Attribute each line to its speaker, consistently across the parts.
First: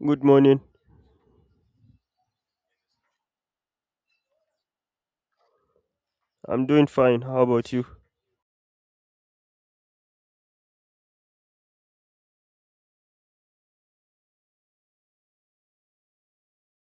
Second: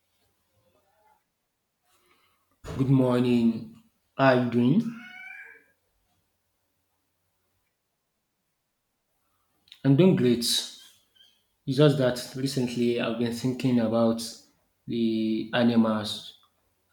Speaker 1: Good morning.
Speaker 2: Good morning. How are you doing?
Speaker 1: I'm doing fine. How about you?
Speaker 2: I'm doing great. It's just that recently I've been thinking about the animals.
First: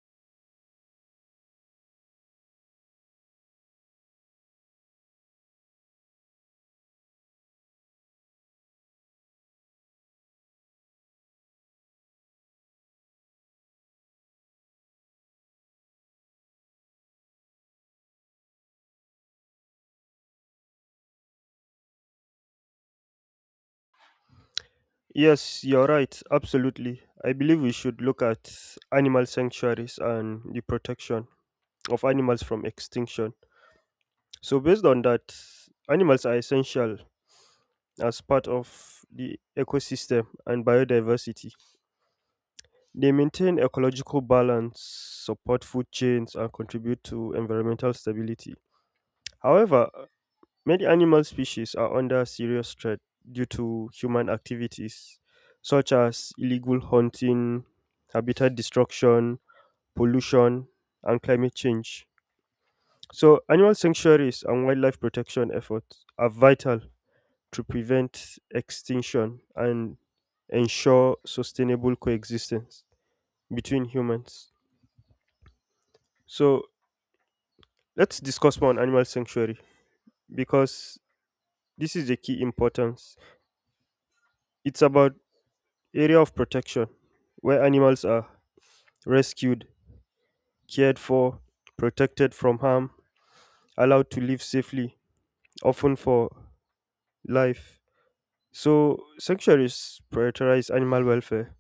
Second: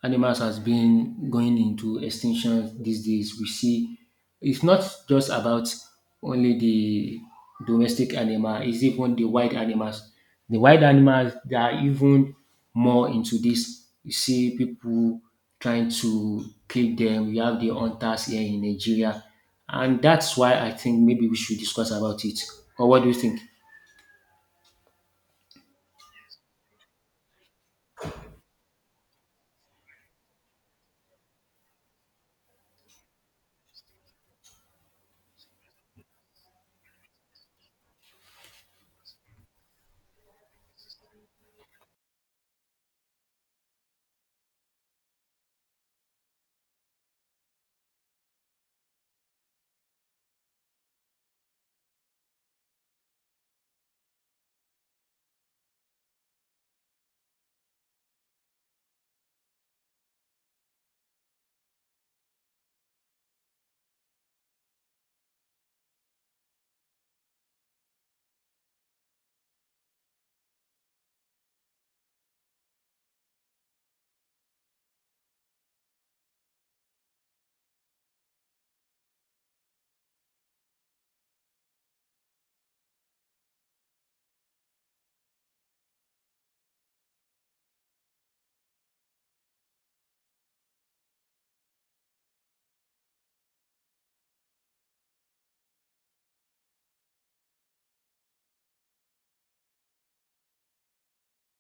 Speaker 2: Animals has been going into extinction these days. We see it's not just about only the domestic animal, it's even the wild animals. The wild animals they are even more into this. You see people trying to kill them. We have the hunters here in Nigeria. And that's why I think maybe we should discuss about it. Or what do you think?
Speaker 1: Yes, you're right. Absolutely. I believe we should look at animal sanctuaries and the protection of animals from extinction. So, based on that, animals are essential as part of the ecosystem and biodiversity. They maintain ecological balance, support food chains, and contribute to environmental stability. However, many animal species are under serious threat due to human activities such as illegal hunting, habitat destruction, pollution, and climate change. So, animal sanctuaries and wildlife protection efforts are vital to prevent extinction and ensure sustainable coexistence between humans. So, let's discuss more on animal sanctuary because this is the key importance. It's about area of protection, where animals are rescued, cared for, protected from harm, allowed to live safely, often for life. So, sanctuaries prioritize animal welfare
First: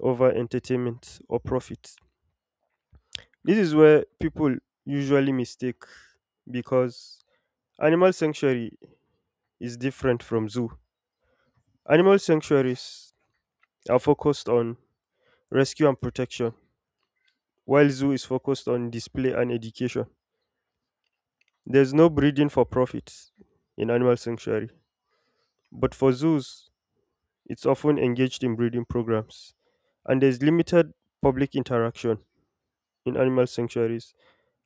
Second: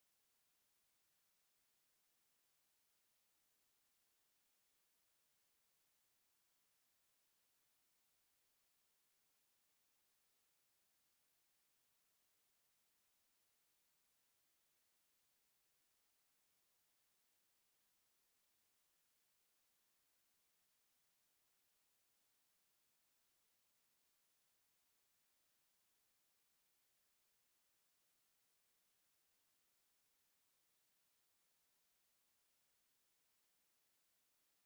Speaker 1: over entertainment or profit. This is where people usually mistake because animal sanctuary is different from zoo. Animal sanctuaries are focused on rescue and protection, while zoo is focused on display and education. There's no breeding for profit in animal sanctuary, but for zoos, it's often engaged in breeding programs. And there's limited public interaction in animal sanctuaries.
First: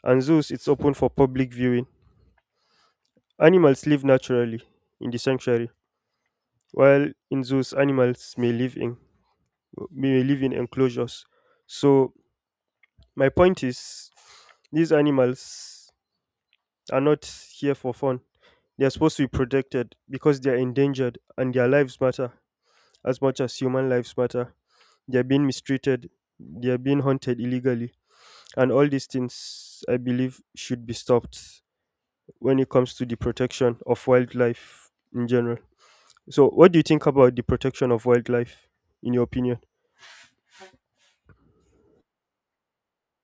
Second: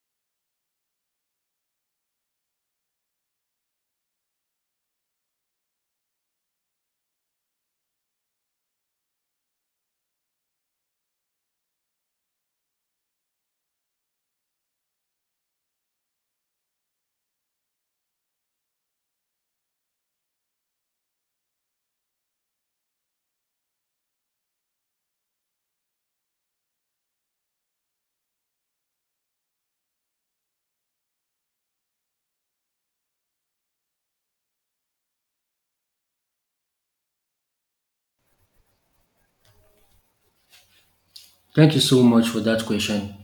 Speaker 1: And zoos, it's open for public viewing. Animals live naturally in the sanctuary, while in zoos, animals may live in enclosures. So my point is, these animals are not here for fun. They are supposed to be protected because they are endangered and their lives matter. As much as human lives matter, they are being mistreated, they are being hunted illegally. And all these things, I believe, should be stopped when it comes to the protection of wildlife in general. So, what do you think about the protection of wildlife, in your opinion?
Speaker 2: Thank you so much for that question.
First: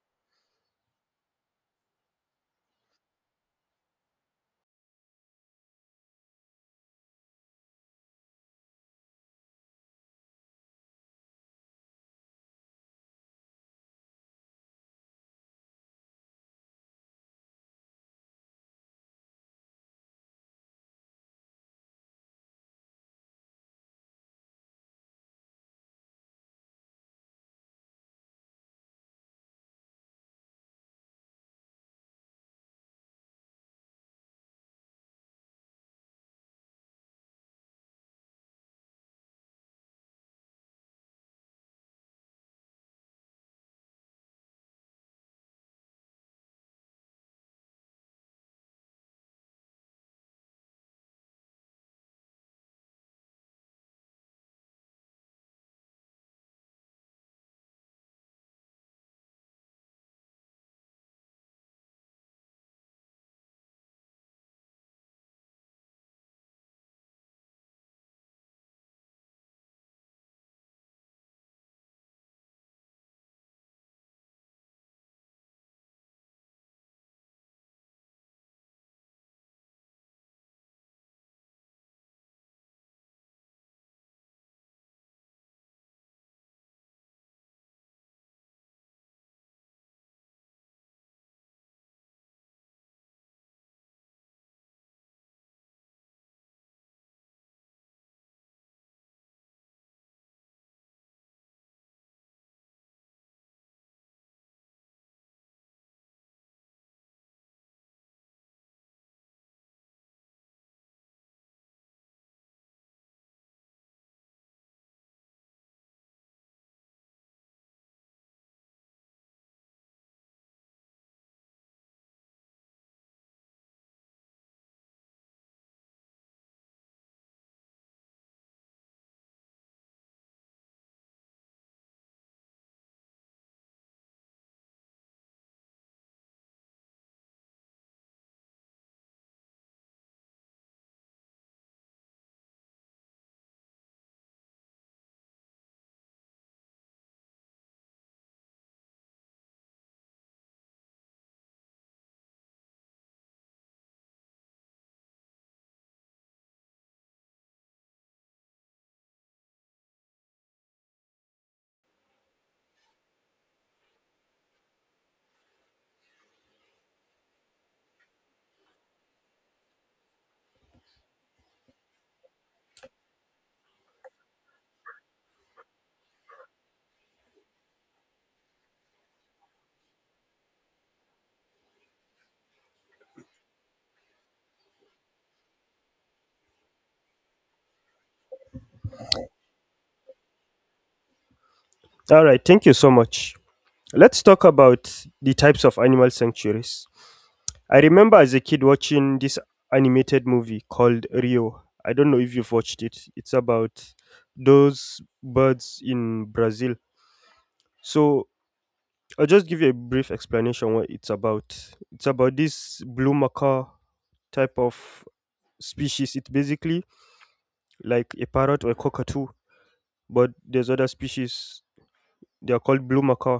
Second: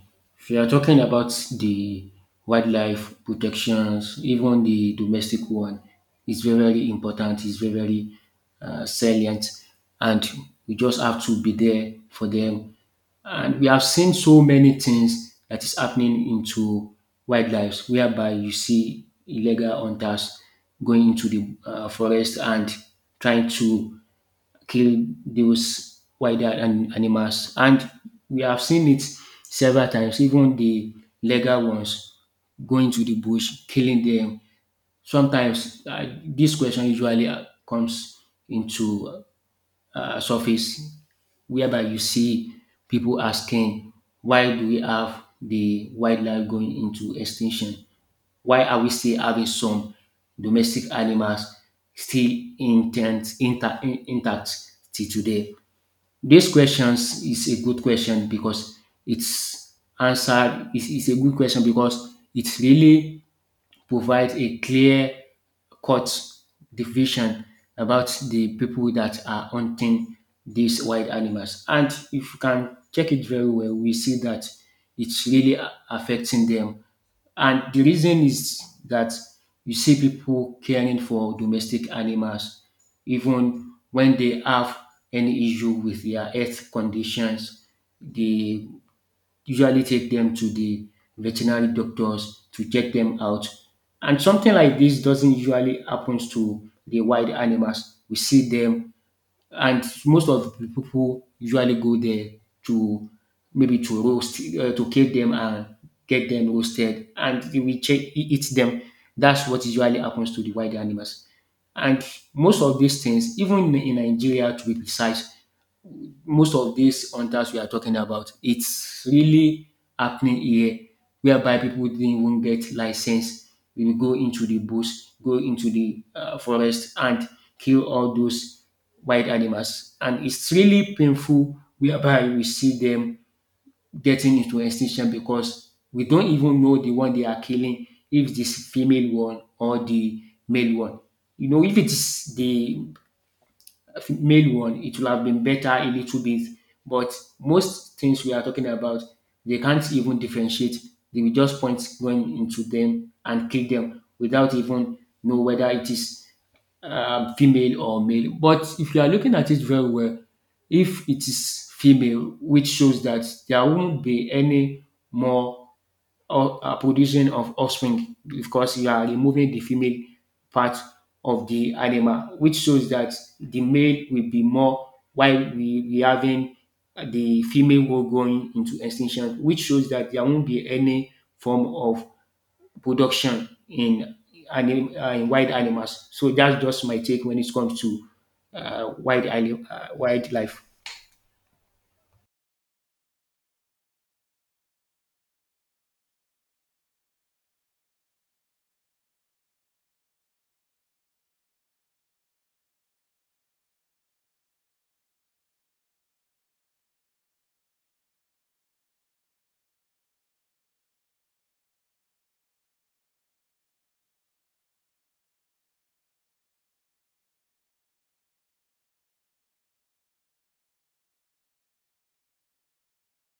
Speaker 2: We are talking about the wildlife protections, even the domestic one. It's very, very important. It's very, very salient, and we just have to be there for them. And we have seen so many things that is happening into wildlife, whereby you see illegal hunters going into the forest and trying to kill those animals. And we have seen it several times, even the legal ones going to the bush, killing them. Sometimes this question usually comes into surface whereby you see people asking, why do we have the wildlife going into extinction? Why are we still having some domestic animals still intact till today? This questions is a good question because it's answered is a good question because it really provides a clear cut division about the people that are hunting these wild animals. And if you can check it very well, we see that it's really affecting them and the reason is that you see people caring for domestic animals even when they have any issue with their health conditions. They usually take them to the veterinary doctors to check them out. And something like this doesn't usually happen to the wild animals. We see them and most of the people usually go there to maybe to roast, to kill them and get them roasted, and they will eat them. That's what usually happens to the wild animals. And most of these things, even in Nigeria, to be precise, most of these hunters we are talking about, it's really happening here, whereby people didn't even get license. We will go into the bush, go into the forest, and kill all those wild animals. And it's really painful whereby we see them getting into extinction because we don't even know the one they are killing, if it's female one or the male one. You know, if it is the male one, it will have been better a little bit. But most things we are talking about, they can't even differentiate. They will just point going into them and kill them without even know whether it is female or male. But if you are looking at it very well, if it is female, which shows that there won't be any more or producing of offspring because you are removing the female part of the animal, which shows that the male will be more while we having the female will going into extinction, which shows that there won't be any form of production in in wild animals. So that's just my take when it comes to wildlife.
Speaker 1: All right, thank you so much. Let's talk about the types of animal sanctuaries. I remember as a kid watching this animated movie called Rio. I don't know if you've watched it. It's about those birds in Brazil. So I'll just give you a brief explanation what it's about. It's about this blue macaw type of species. It's basically like a parrot or a cockatoo, but there's other species. They are called blue macaw.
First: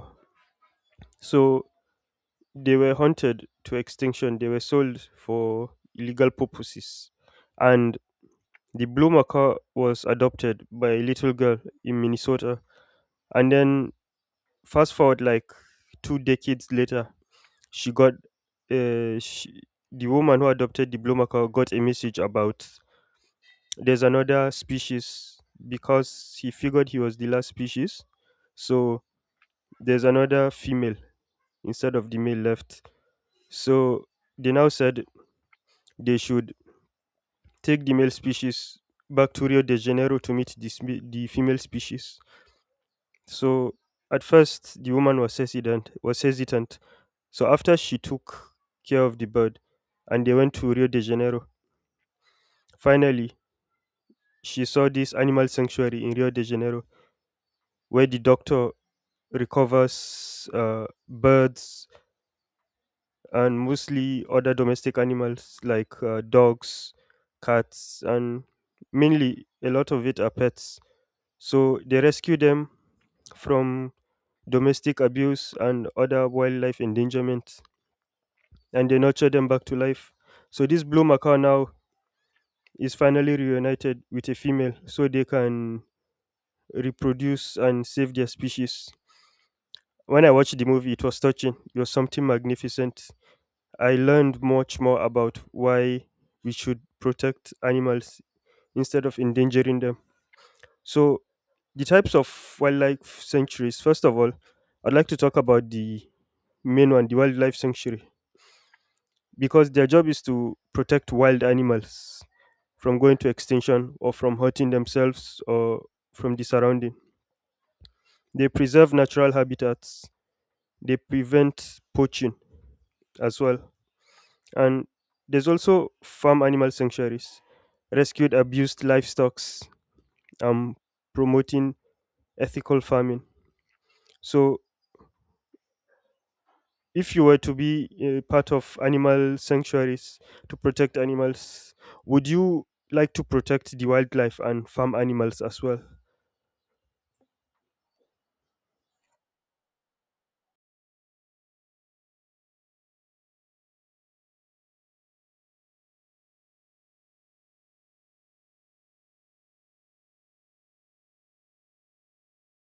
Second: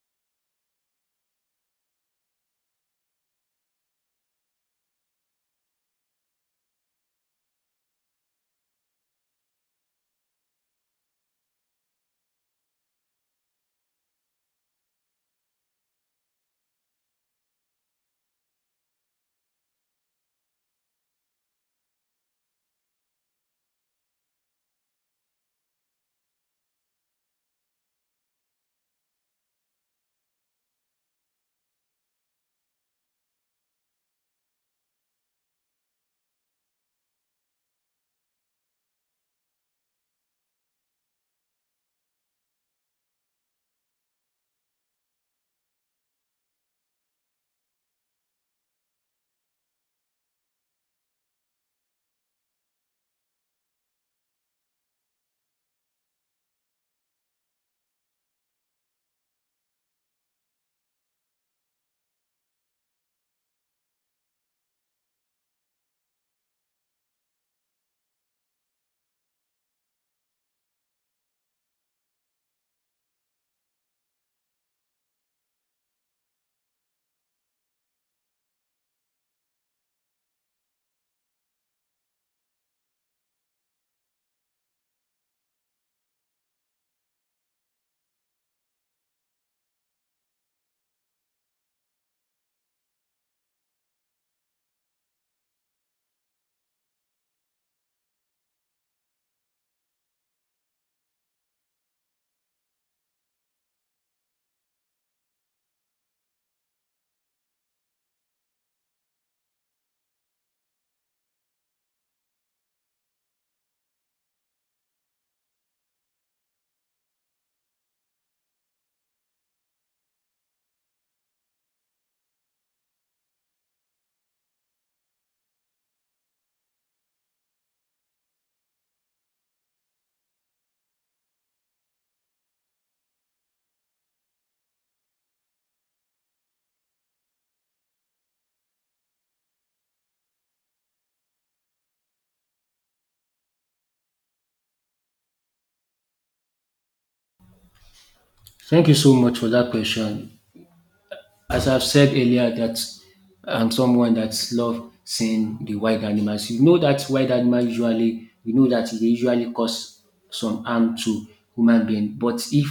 Speaker 1: So they were hunted to extinction. They were sold for illegal purposes, and the blue macaw was adopted by a little girl in Minnesota. And then fast forward like 2 decades later, she got uh, she, the woman who adopted the blue macaw got a message about there's another species because he figured he was the last species. So there's another female instead of the male left. So they now said they should take the male species back to Rio de Janeiro to meet the female species. So at first the woman was hesitant. So after she took care of the bird and they went to Rio de Janeiro, finally, she saw this animal sanctuary in Rio de Janeiro where the doctor recovers birds and mostly other domestic animals like dogs, cats, and mainly a lot of it are pets. So they rescue them from domestic abuse and other wildlife endangerment and they nurture them back to life. So this blue macaw now is finally reunited with a female so they can reproduce and save their species. When I watched the movie, it was touching. It was something magnificent. I learned much more about why we should protect animals instead of endangering them. So, the types of wildlife sanctuaries, first of all, I'd like to talk about the main one, the wildlife sanctuary, because their job is to protect wild animals from going to extinction or from hurting themselves or from the surrounding. They preserve natural habitats, they prevent poaching as well. And there's also farm animal sanctuaries, rescued abused livestock, and promoting ethical farming. So, if you were to be a part of animal sanctuaries to protect animals, would you like to protect the wildlife and farm animals as well?
Speaker 2: Thank you so much for that question. As I've said earlier that I'm someone that love seeing the wild animals. You know that wild animal usually, we know that they usually cause some harm to human being. But if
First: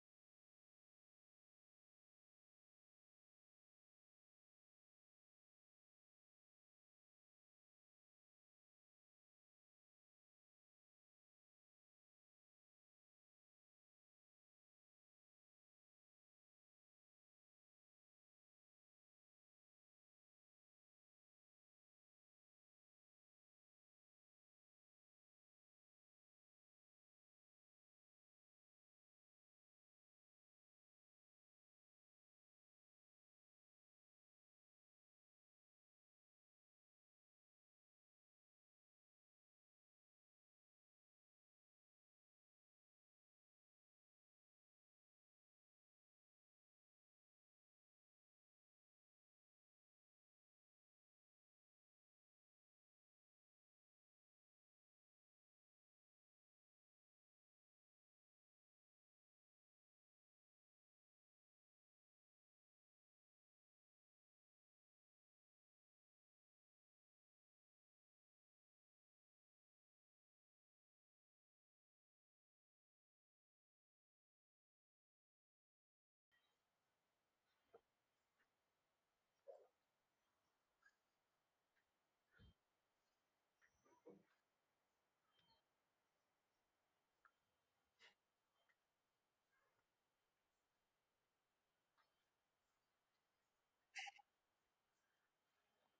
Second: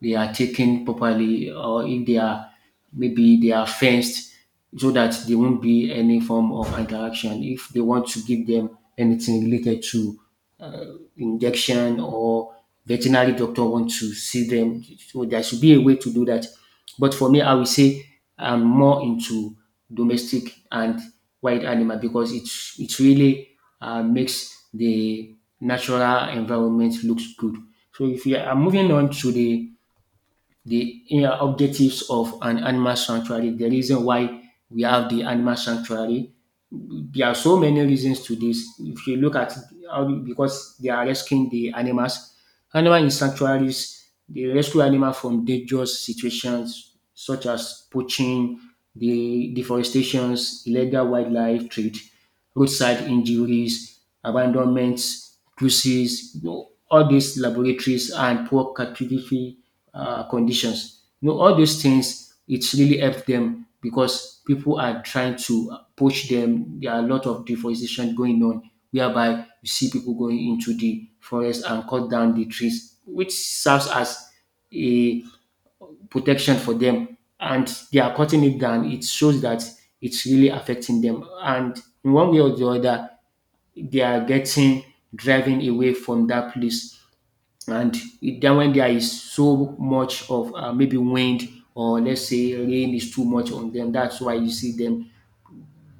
Speaker 2: they are taken properly or if they are maybe they are fenced so that there won't be any form of interaction. If they want to give them anything related to injection or veterinary doctor want to see them. So there should be a way to do that. But for me, I will say I'm more into domestic and wild animal because it really makes the natural environment looks good. So if you are moving on to the you objectives of an animal sanctuary, the reason why we have the animal sanctuary there are so many reasons to this. If you look at how because they are rescuing the animals, animal in sanctuaries, they rescue animal from dangerous situations such as poaching, the deforestations, illegal wildlife trade roadside injuries, abandonments, bruises, you know, all these laboratories and poor cartography conditions. You know, all those things, it's really helped them because people are trying to poach them. There are a lot of deforestation going on, whereby you see people going into the forest and cut down the trees, which serves as a protection for them and they are cutting it down, it shows that it's really affecting them. And in one way or the other, they are getting driving away from that place. And it- then when there is so much of maybe wind or let's say rain is too much on them, that's why you see them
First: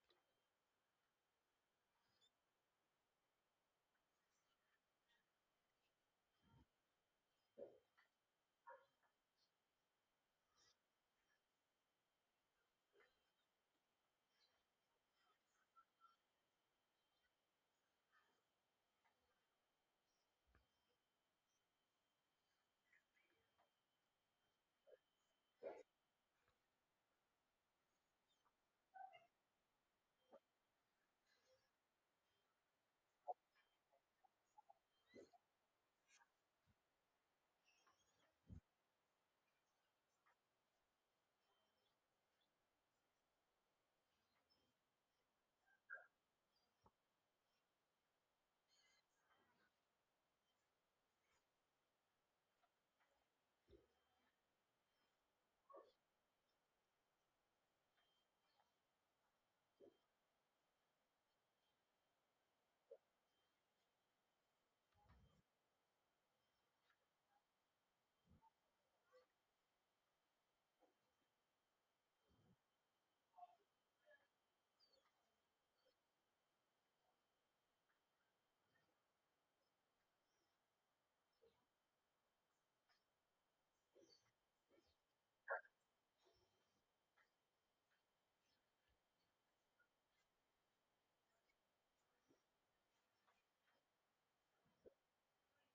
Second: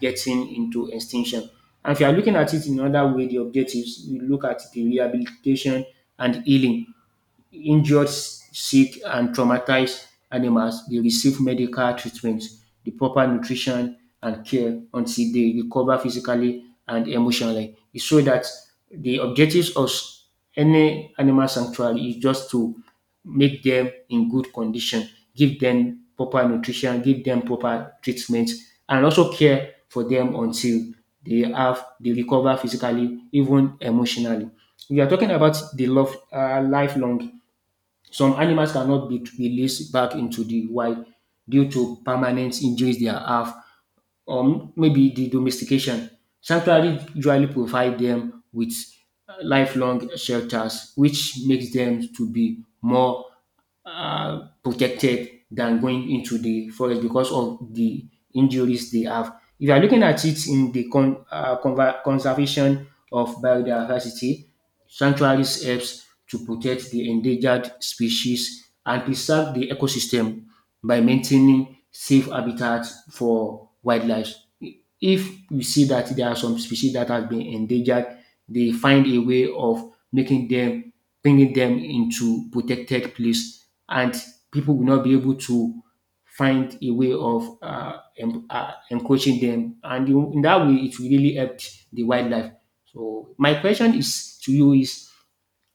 Speaker 2: getting into extinction. And if you are looking at it in another way, the objectives, you look at the rehabilitation and healing injured, sick, and traumatized animals they receive medical treatment, the proper nutrition and care until they recover physically and emotionally. It's So that the objectives of any animal sanctuary is just to make them in good condition, give them proper nutrition, give them proper treatment, and also care for them until they recover physically, even emotionally. We are talking about the love lifelong some animals cannot be released back into the wild due to permanent injuries they have or maybe the domestication. Sanctuary usually provide them with lifelong shelters, which makes them to be more protected than going into the forest because of the injuries they have. If you are looking at it in the conservation of biodiversity, sanctuaries helps to protect the endangered species and preserve the ecosystem by maintaining safe habitats for wildlife. If you see that there are some species that have been endangered, they find a way of making them, bringing them into protected place and people will not be able to find a way of encroaching them. And in that way, it will really help the wildlife. So my question is to you is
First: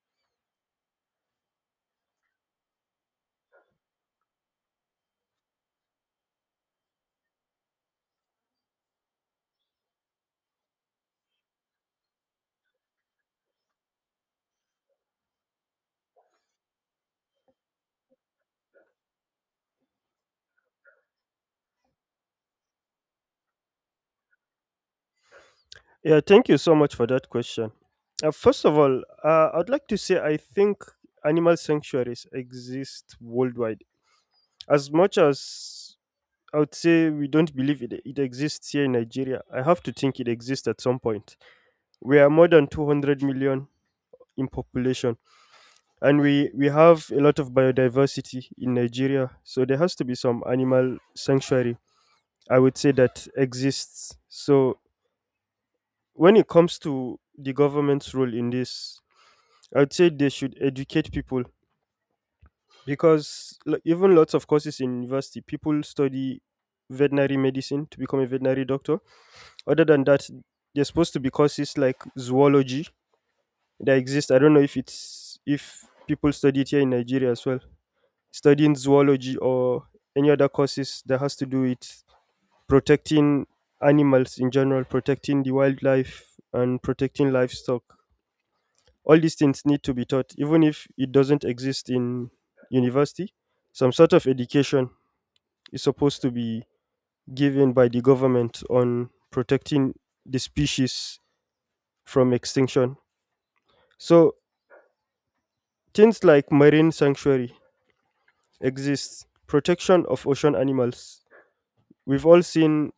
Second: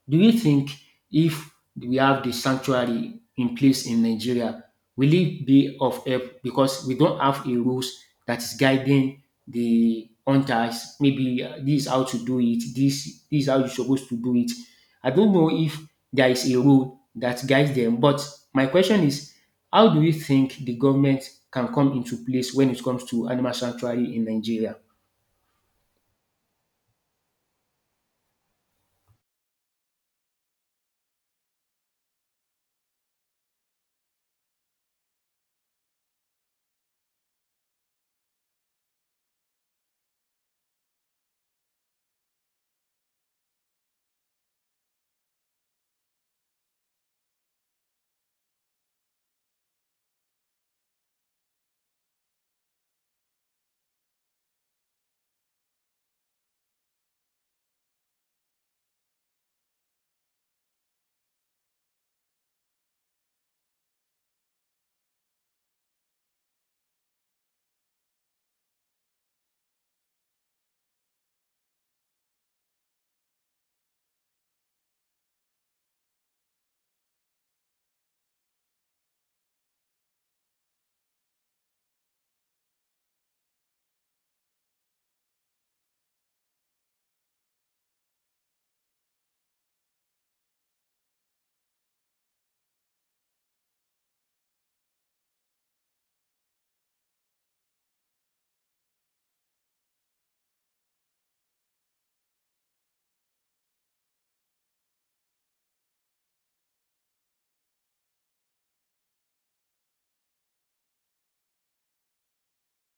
Speaker 2: do you think if we have the sanctuary in place in Nigeria, will it be of help because we don't have a rules that is guiding the hunters? Maybe this is how to do it. This is how you're supposed to do it. I don't know if there is a rule that guides them. But my question is, how do you think the government can come into place when it comes to animal sanctuary in Nigeria?
Speaker 1: Yeah, thank you so much for that question. First of all, I'd like to say I think animal sanctuaries exist worldwide. As much as I would say we don't believe it, it exists here in Nigeria, I have to think it exists at some point. We are more than 200 million in population, and we have a lot of biodiversity in Nigeria. So there has to be some animal sanctuary, I would say, that exists. So when it comes to the government's role in this, I would say they should educate people because even lots of courses in university, people study veterinary medicine to become a veterinary doctor. Other than that, there's supposed to be courses like zoology that exist. I don't know if people study it here in Nigeria as well. Studying zoology or any other courses that has to do with protecting animals in general, protecting the wildlife and protecting livestock. All these things need to be taught, even if it doesn't exist in university. Some sort of education is supposed to be given by the government on protecting the species from extinction. So things like marine sanctuary exists, protection of ocean animals. We've all seen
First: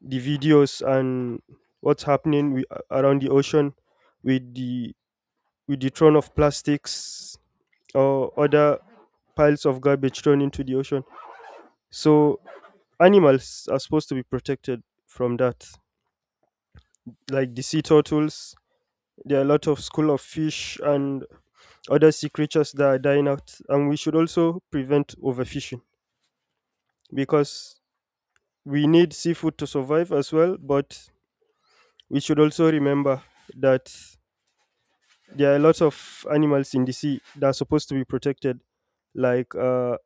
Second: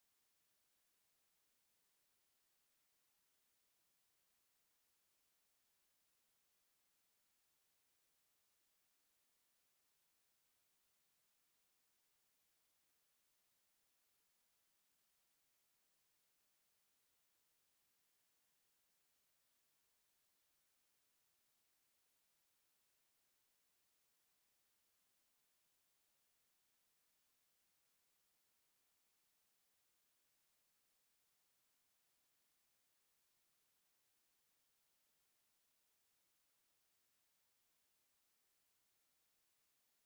Speaker 1: the videos and what's happening around the ocean with the with the thrown of plastics or other piles of garbage thrown into the ocean. So animals are supposed to be protected from that, like the sea turtles. There are a lot of school of fish and other sea creatures that are dying out, and we should also prevent overfishing because we need seafood to survive as well, but we should also remember that there are lots of animals in the sea that are supposed to be protected. Like,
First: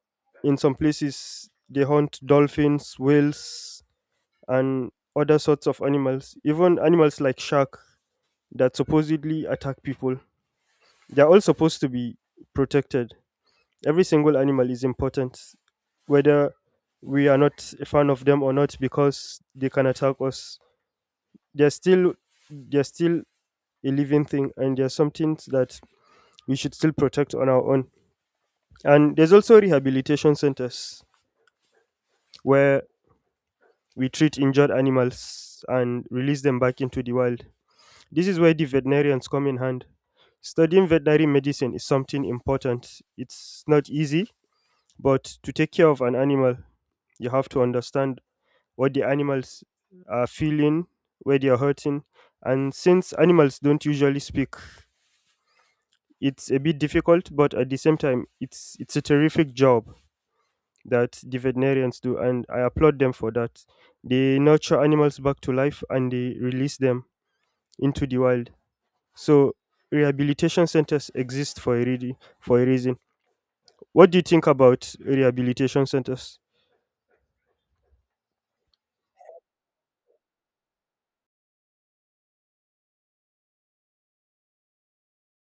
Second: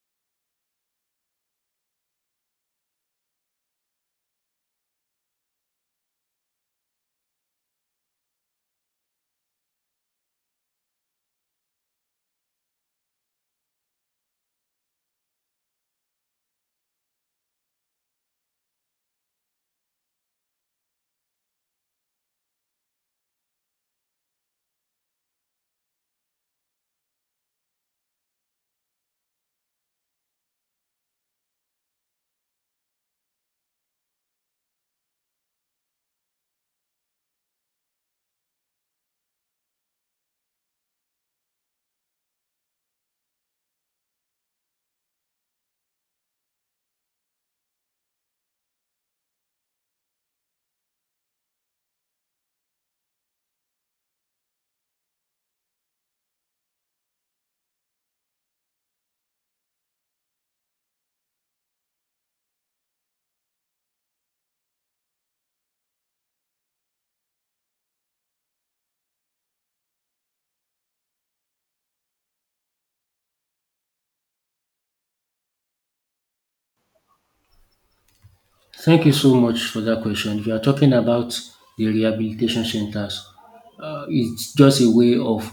Speaker 1: in some places, they hunt dolphins, whales, and other sorts of animals. Even animals like shark that supposedly attack people. They are all supposed to be protected. Every single animal is important, whether we are not a fan of them or not, because they can attack us, they're still they're still a living thing and there's are something that we should still protect on our own. And there's also rehabilitation centers where we treat injured animals and release them back into the wild. This is where the veterinarians come in hand. Studying veterinary medicine is something important. It's not easy, but to take care of an animal you have to understand what the animals are feeling, where they are hurting, and since animals don't usually speak, it's a bit difficult, but at the same time, it's a terrific job that the veterinarians do, and I applaud them for that. They nurture animals back to life and they release them into the wild. So rehabilitation centers exist for a reason. What do you think about rehabilitation centers?
Speaker 2: Thank you so much for that question. If you are talking about the rehabilitation centers, it's just a way of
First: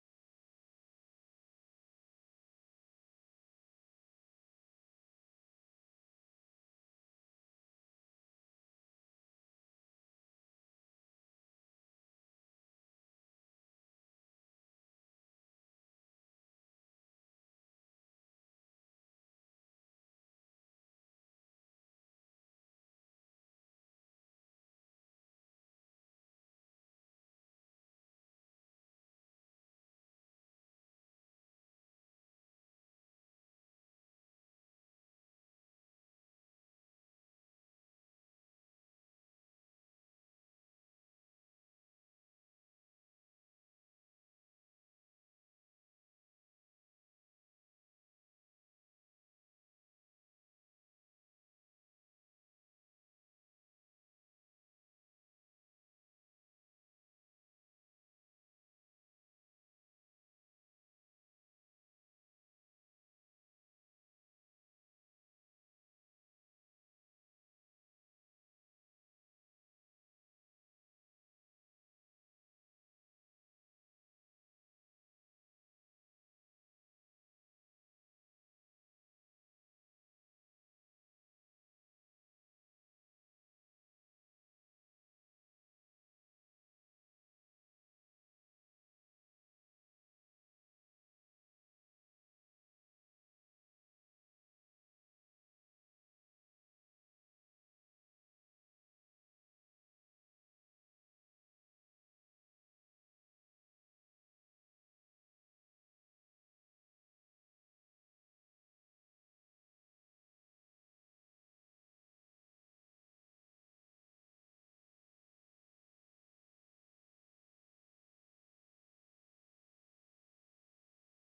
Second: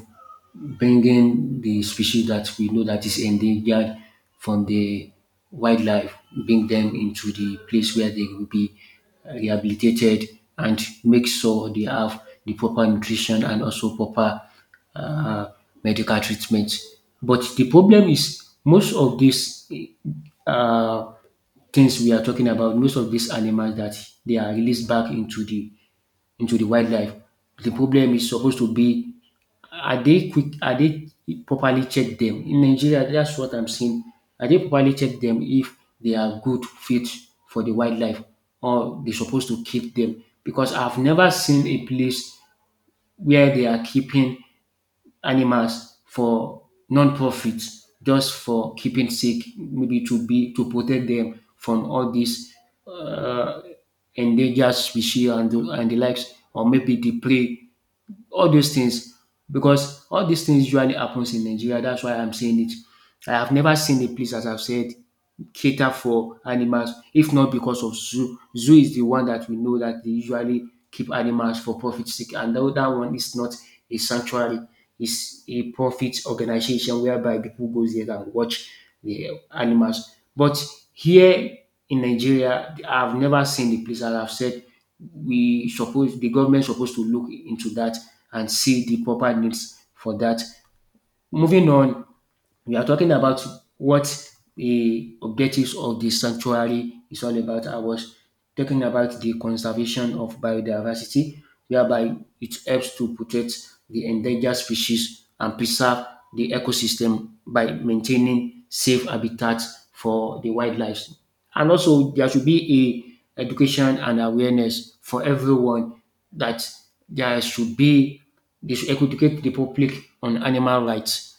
Speaker 2: bringing the species that we know that is endangered from the wildlife, bring them into the place where they will be rehabilitated and make sure they have the proper nutrition and also proper uh, medical treatment. But the problem is most of these uh, things we are talking about, most of these animals that they are released back into the wildlife. The problem is supposed to be are they properly check them? In Nigeria, that's what I'm seeing. Are they properly check them if they are good fit for the wildlife or they supposed to keep them? Because I've never seen a place where they are keeping animals for non-profit just for keeping sake maybe to be to protect them from all these uh, endangered species and the likes or maybe the prey all those things because all these things usually happens in Nigeria. That's why I'm saying it. I have never seen a place, as I've said, cater for animals, if not because of zoo. Zoo is the one that we know that they usually keep animals for profit sake, and that one is not a sanctuary. It's a profit organization whereby people goes there and watch the animals. But here in Nigeria, I've never seen the place, as I've said, we suppose the government supposed to look into that and see the proper needs for that. Moving on, we are talking about what the objectives of the sanctuary is all about. I was talking about the conservation of biodiversity, whereby it helps to protect the endangered species and preserve the ecosystem by maintaining safe habitats for the wildlife. And also, there should be a education and awareness for everyone that there should be they should educate the public on animal rights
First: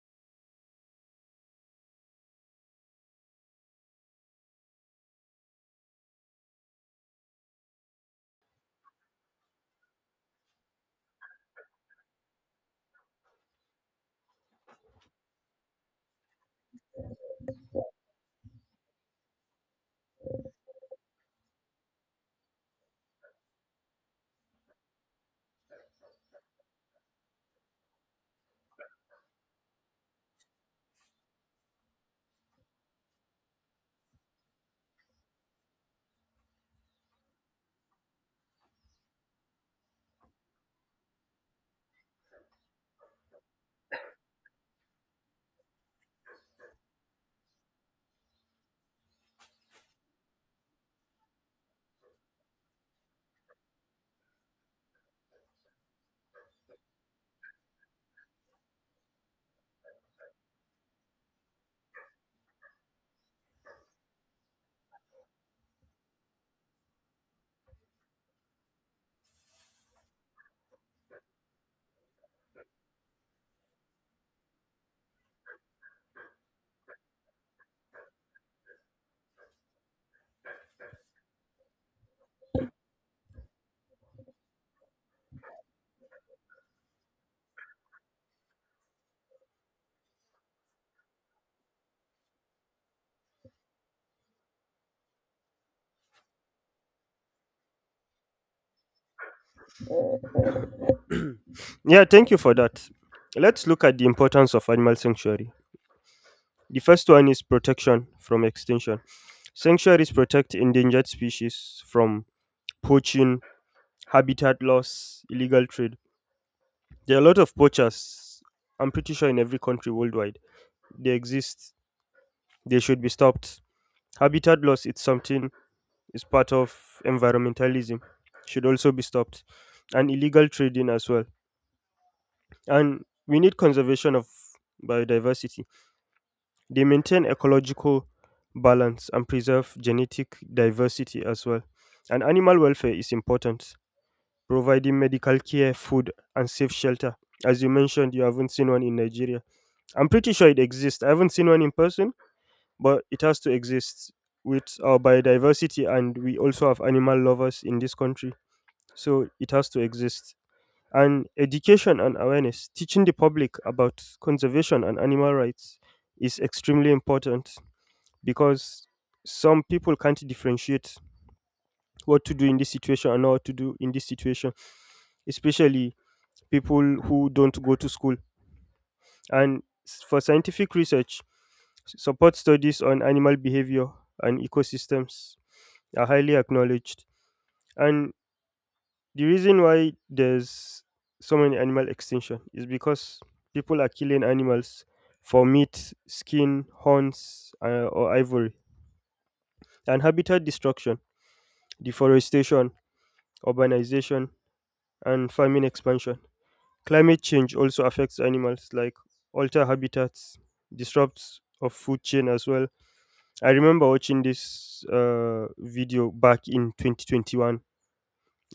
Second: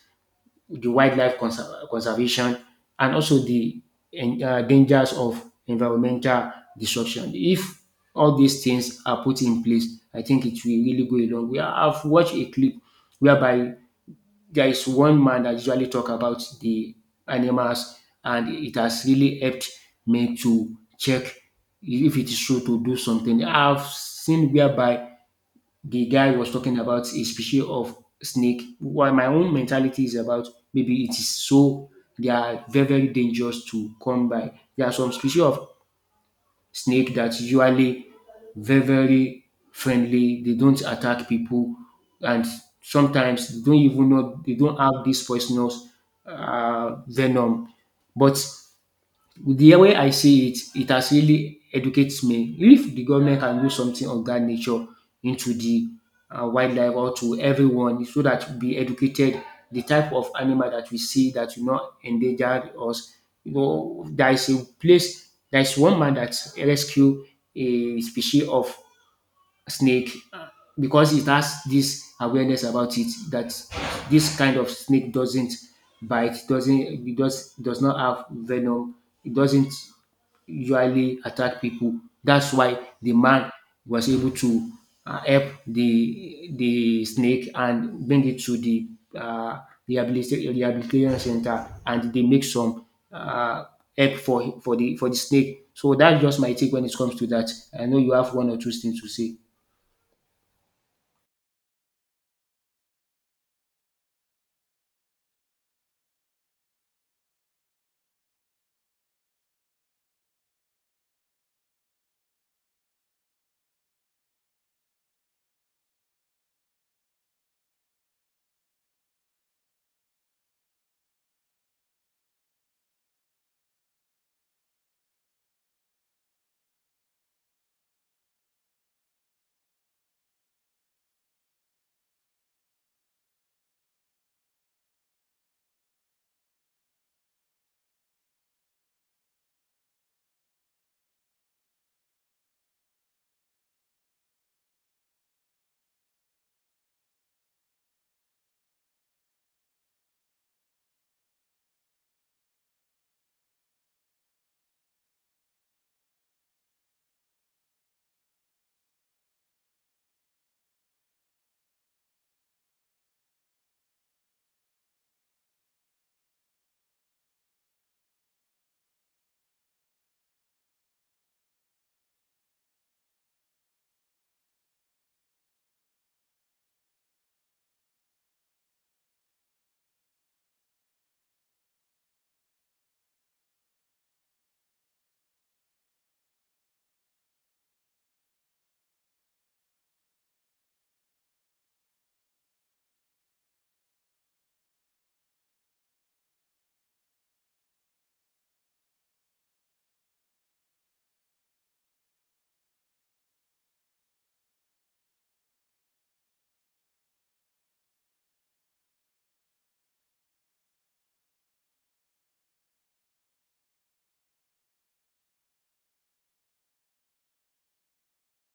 Speaker 2: the wildlife conservation, and also the dangers of environmental destruction. If all these things are put in place, I think it will really go a long way. I've watched a clip whereby there is one man that usually talk about the animals, and it has really helped me to check if it is true to do something. I've seen whereby the guy was talking about a species of snake. While my own mentality is about maybe it is so they are very very dangerous to come by. There are some species of snake that usually very very friendly. They don't attack people, and sometimes they don't even know they don't have this poisonous venom. But the way I see it, it has really educates me. If the government can do something of that nature into the wildlife or to everyone, so that be educated, the type of animal that we see that will not endanger us. You know, there is a place, there is one man that rescued a species of snake because it has this awareness about it that this kind of snake doesn't bite, doesn't it does not have venom, it doesn't usually attack people. That's why the man was able to help the snake and bring it to the uh rehabilitation center and they make some uh help for the snake. So that's just my take when it comes to that. I know you have one or two things to say.
Speaker 1: Yeah, thank you for that. Let's look at the importance of animal sanctuary. The first one is protection from extinction. Sanctuaries protect endangered species from poaching, habitat loss, illegal trade. There are a lot of poachers. I'm pretty sure in every country worldwide they exist. They should be stopped. Habitat loss, it's something, it's part of environmentalism. Should also be stopped. And illegal trading as well. And we need conservation of biodiversity. They maintain ecological balance and preserve genetic diversity as well. And animal welfare is important, providing medical care, food, and safe shelter. As you mentioned, you haven't seen one in Nigeria. I'm pretty sure it exists. I haven't seen one in person, but it has to exist with our biodiversity, and we also have animal lovers in this country. So it has to exist. And education and awareness, teaching the public about conservation and animal rights is extremely important because some people can't differentiate what to do in this situation and not what to do in this situation, especially people who don't go to school. And for scientific research, support studies on animal behavior and ecosystems are highly acknowledged. And the reason why there's so many animal extinction is because people are killing animals for meat, skin, horns, or ivory. And habitat destruction, deforestation, urbanization, and farming expansion. Climate change also affects animals, like alter habitats, disrupts of food chain as well. I remember watching this video back in 2021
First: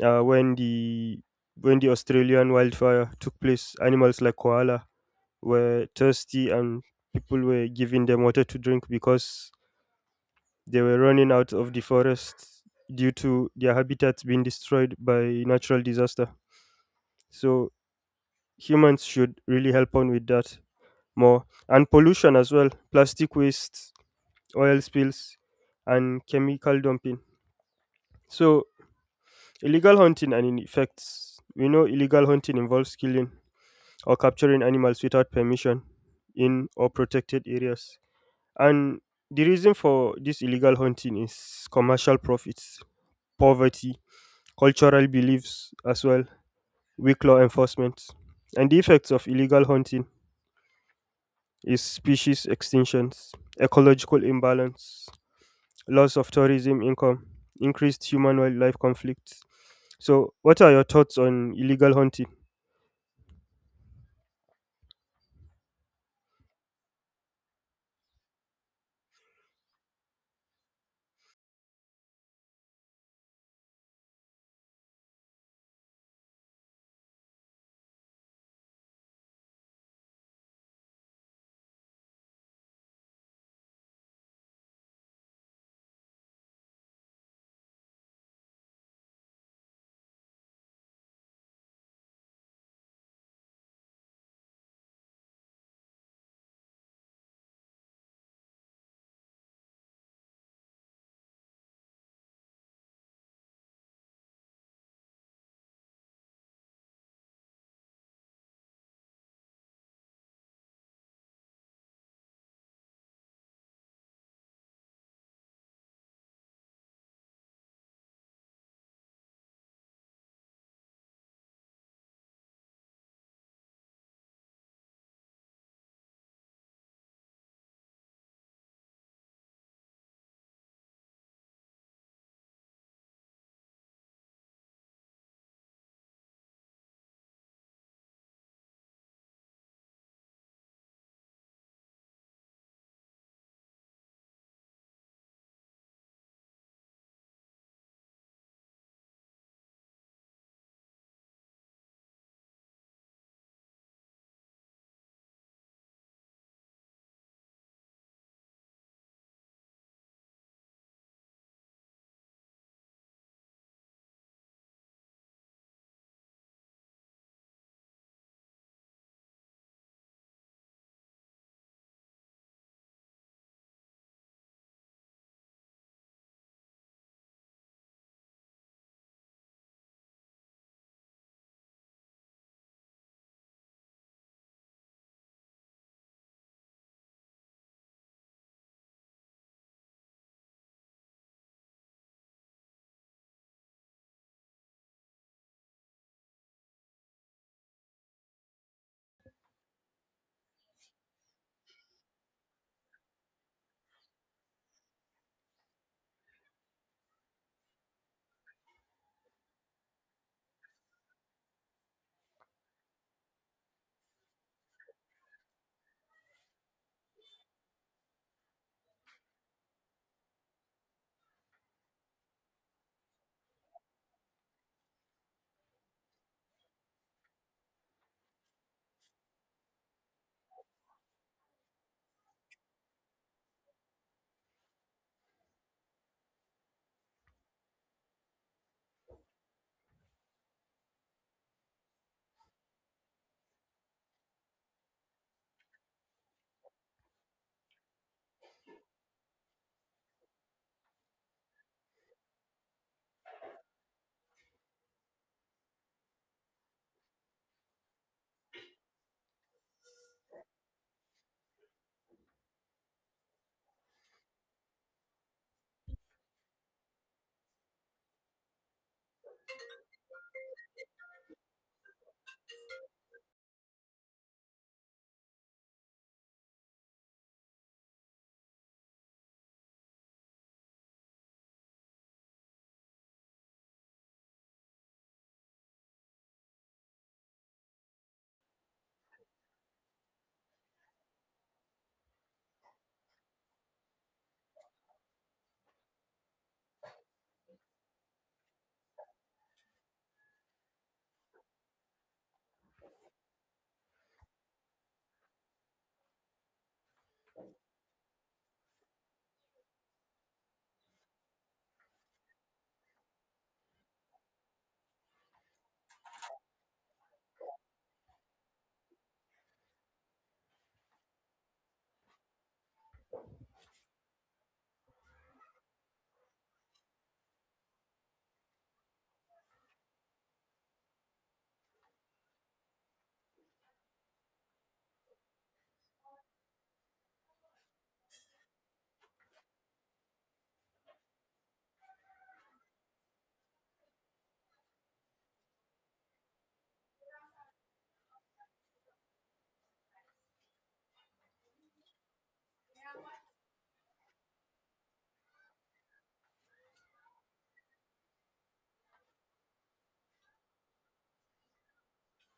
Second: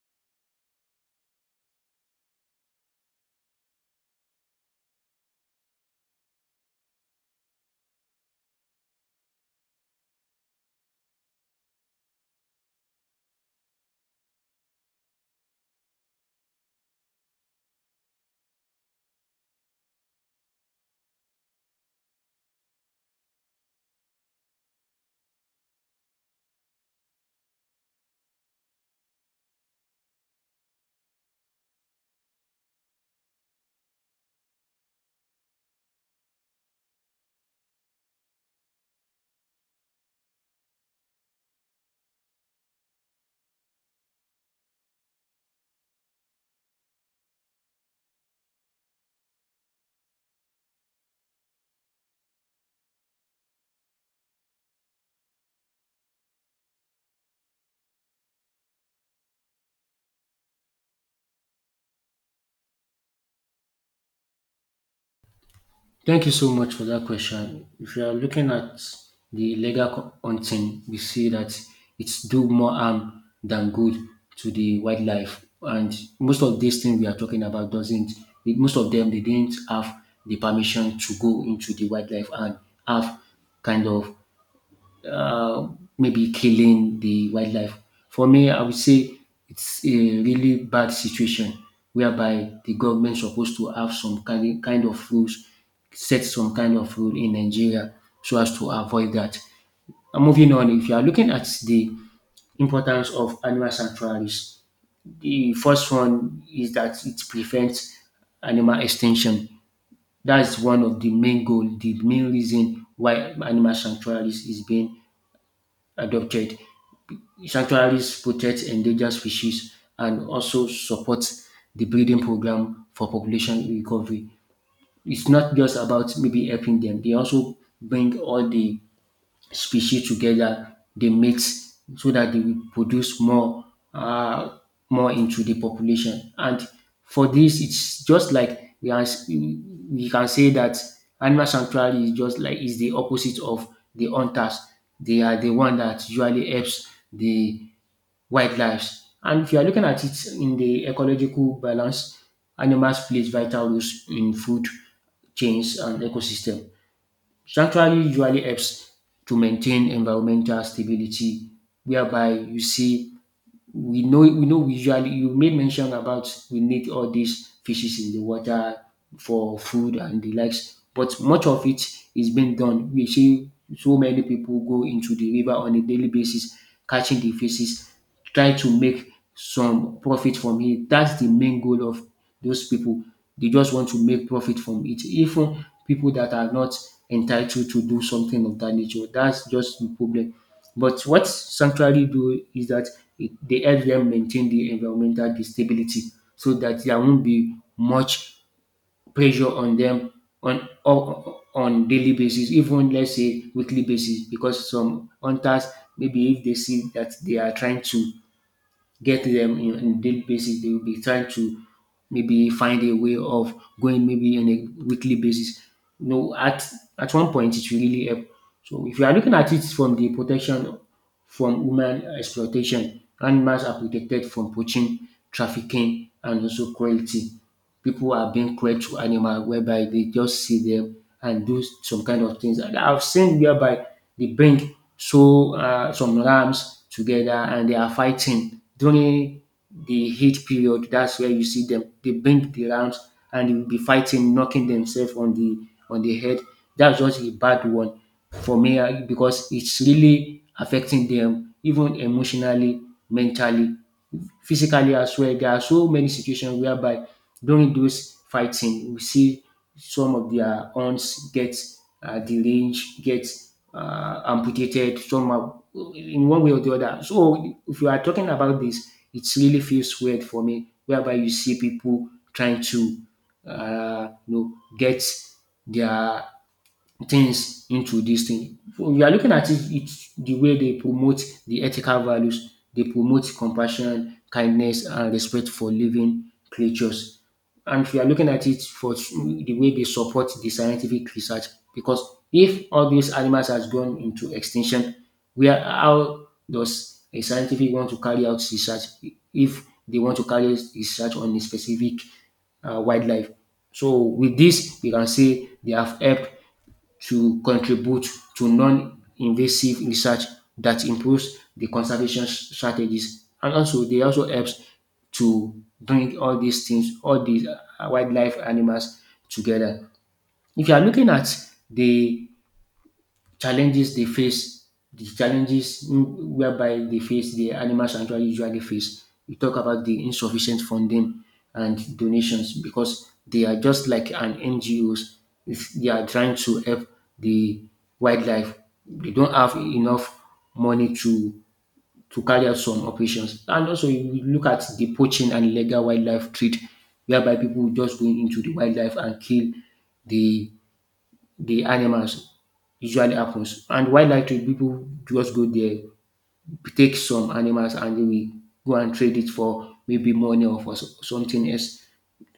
Speaker 1: when the Australian wildfire took place. Animals like koala were thirsty, and people were giving them water to drink because they were running out of the forest due to their habitats being destroyed by natural disaster. So humans should really help on with that more. And pollution as well, plastic waste, oil spills, and chemical dumping. So, illegal hunting and its effects. We know illegal hunting involves killing or capturing animals without permission in or protected areas. And the reason for this illegal hunting is commercial profits, poverty, cultural beliefs as well, weak law enforcement. And the effects of illegal hunting is species extinctions, ecological imbalance, loss of tourism income, increased human wildlife conflicts. So, what are your thoughts on illegal hunting?
Speaker 2: Thank you so much for that question. If you are looking at the legal co- hunting, we see that it's do more harm than good to the wildlife. And most of these things we are talking about doesn't, most of them, they didn't have the permission to go into the wildlife and have kind of uh, maybe killing the wildlife. For me, I would say it's a really bad situation whereby the government supposed to have some kind of rules, set some kind of rule in Nigeria so as to avoid that. And moving on, if you are looking at the importance of animal sanctuaries. The first one is that it prevents animal extinction. That's one of the main goal, the main reason why animal sanctuaries is being adopted. Sanctuaries protect endangered species and also support the breeding program for population recovery. It's not just about maybe helping them, they also bring all the species together, they mix so that they will produce more uh, more into the population. And for this, it's just like we are we can say that animal sanctuary is just like is the opposite of the hunters. They are the one that usually helps the wildlife. And if you are looking at it in the ecological balance, animals plays vital roles in food chains and ecosystem. Sanctuary usually helps to maintain environmental stability whereby you see we know we usually you made mention about we need all these fishes in the water for food and the likes, but much of it is being done. We see so many people go into the river on a daily basis catching the fishes, try to make some profit from it. That's the main goal of those people. They just want to make profit from it. Even people that are not entitled to do something of that nature, that's just the problem. But what sanctuary do is that it, they help them maintain the environmental stability so that there won't be much pressure on them on on daily basis, even let's say weekly basis, because some hunters maybe if they see that they are trying to get them in daily basis, they will be trying to maybe find a way of going maybe on a weekly basis. You know, at one point it will really help so if you are looking at it from the protection from human exploitation, animals are protected from poaching, trafficking, and also cruelty. People are being cruel to animals whereby they just see them and do some kind of things. And I've seen whereby they bring so some rams together and they are fighting during the heat period. That's where you see them. They bring the rounds and they will be fighting, knocking themselves on the head. That's just a bad one for me because it's really affecting them, even emotionally, mentally physically as well. There are so many situations whereby during those fighting, we see some of their arms get deranged, get amputated somehow in one way or the other. So if you are talking about this, it really feels weird for me, whereby you see people trying to, uh, you know, get their things into this thing. So you are looking at it, it's the way they promote the ethical values. They promote compassion, kindness, and respect for living creatures. And if you are looking at it for the way they support the scientific research, because if all these animals has gone into extinction, where how does a scientific want to carry out research if they want to carry out research on a specific wildlife? So with this, we can say they have helped to contribute to non-invasive research that improves the conservation s- strategies. And also, they also helps to bring all these things, all these wildlife animals together. If you are looking at the challenges they face, the challenges whereby they face, the animal sanctuary usually face. We talk about the insufficient funding and donations because they are just like an NGOs. If they are trying to help the wildlife. They don't have enough money to carry out some operations. And also, you look at the poaching and illegal wildlife trade, whereby people just going into the wildlife and kill the the animals usually happens. And wildlife trade, people just go there, take some animals and they will go and trade it for maybe money or for so- something else.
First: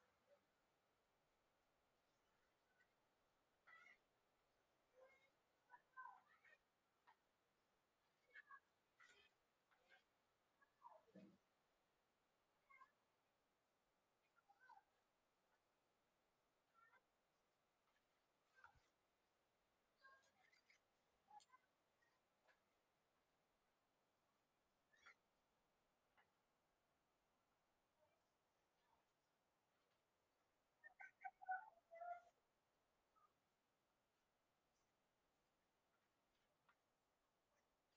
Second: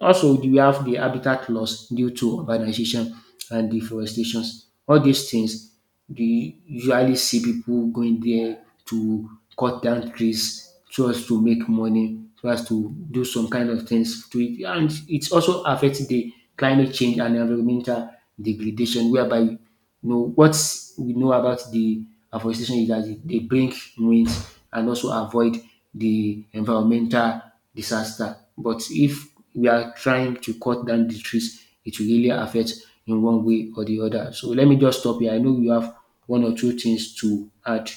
Speaker 2: Also, we have the habitat loss due to urbanization and deforestations. All these things, you usually see people going there to cut down trees so as to make money, so as to do some kind of things to it. And it also affects the climate change and environmental degradation, whereby you know what we know about the afforestation is that it- they bring winds and also avoid the environmental disaster. But if we are trying to cut down the trees, it will really affect in one way or the other. So let me just stop here. I know you have one or two things to add.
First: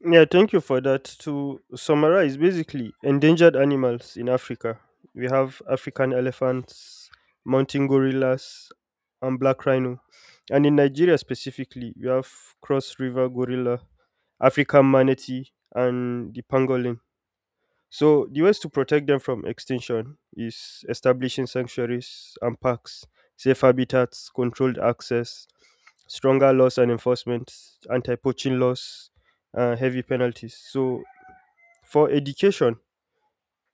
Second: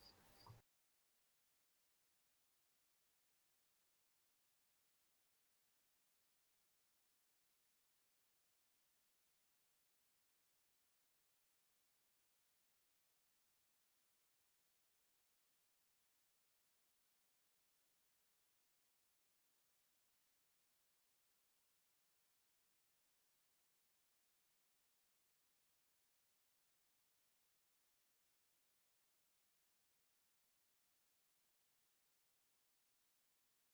Speaker 1: Yeah, thank you for that. To summarize, basically, endangered animals in Africa. We have African elephants, mountain gorillas, and black rhino. And in Nigeria specifically, we have cross river gorilla, African manatee, and the pangolin. So the ways to protect them from extinction is establishing sanctuaries and parks, safe habitats, controlled access, stronger laws and enforcement, anti-poaching laws, heavy penalties. So for education,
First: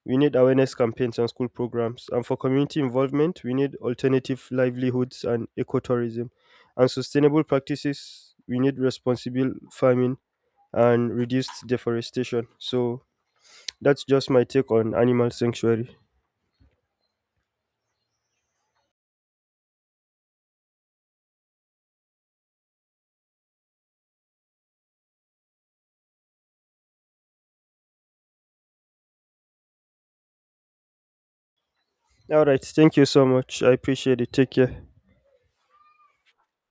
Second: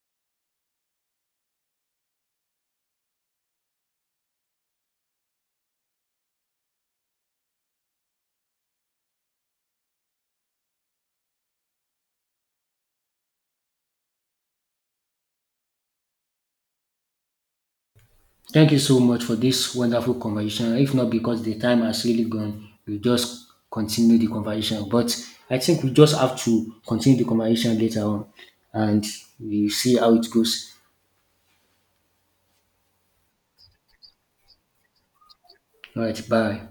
Speaker 1: we need awareness campaigns and school programs, and for community involvement, we need alternative livelihoods and ecotourism, and sustainable practices. We need responsible farming and reduced deforestation. So that's just my take on animal sanctuary.
Speaker 2: Thank you so much for this wonderful conversation. If not because the time has really gone, we just continue the conversation. But I think we just have to continue the conversation later on and we see how it goes.
Speaker 1: Alright, thank you so much. I appreciate it. Take care.
Speaker 2: All right, bye.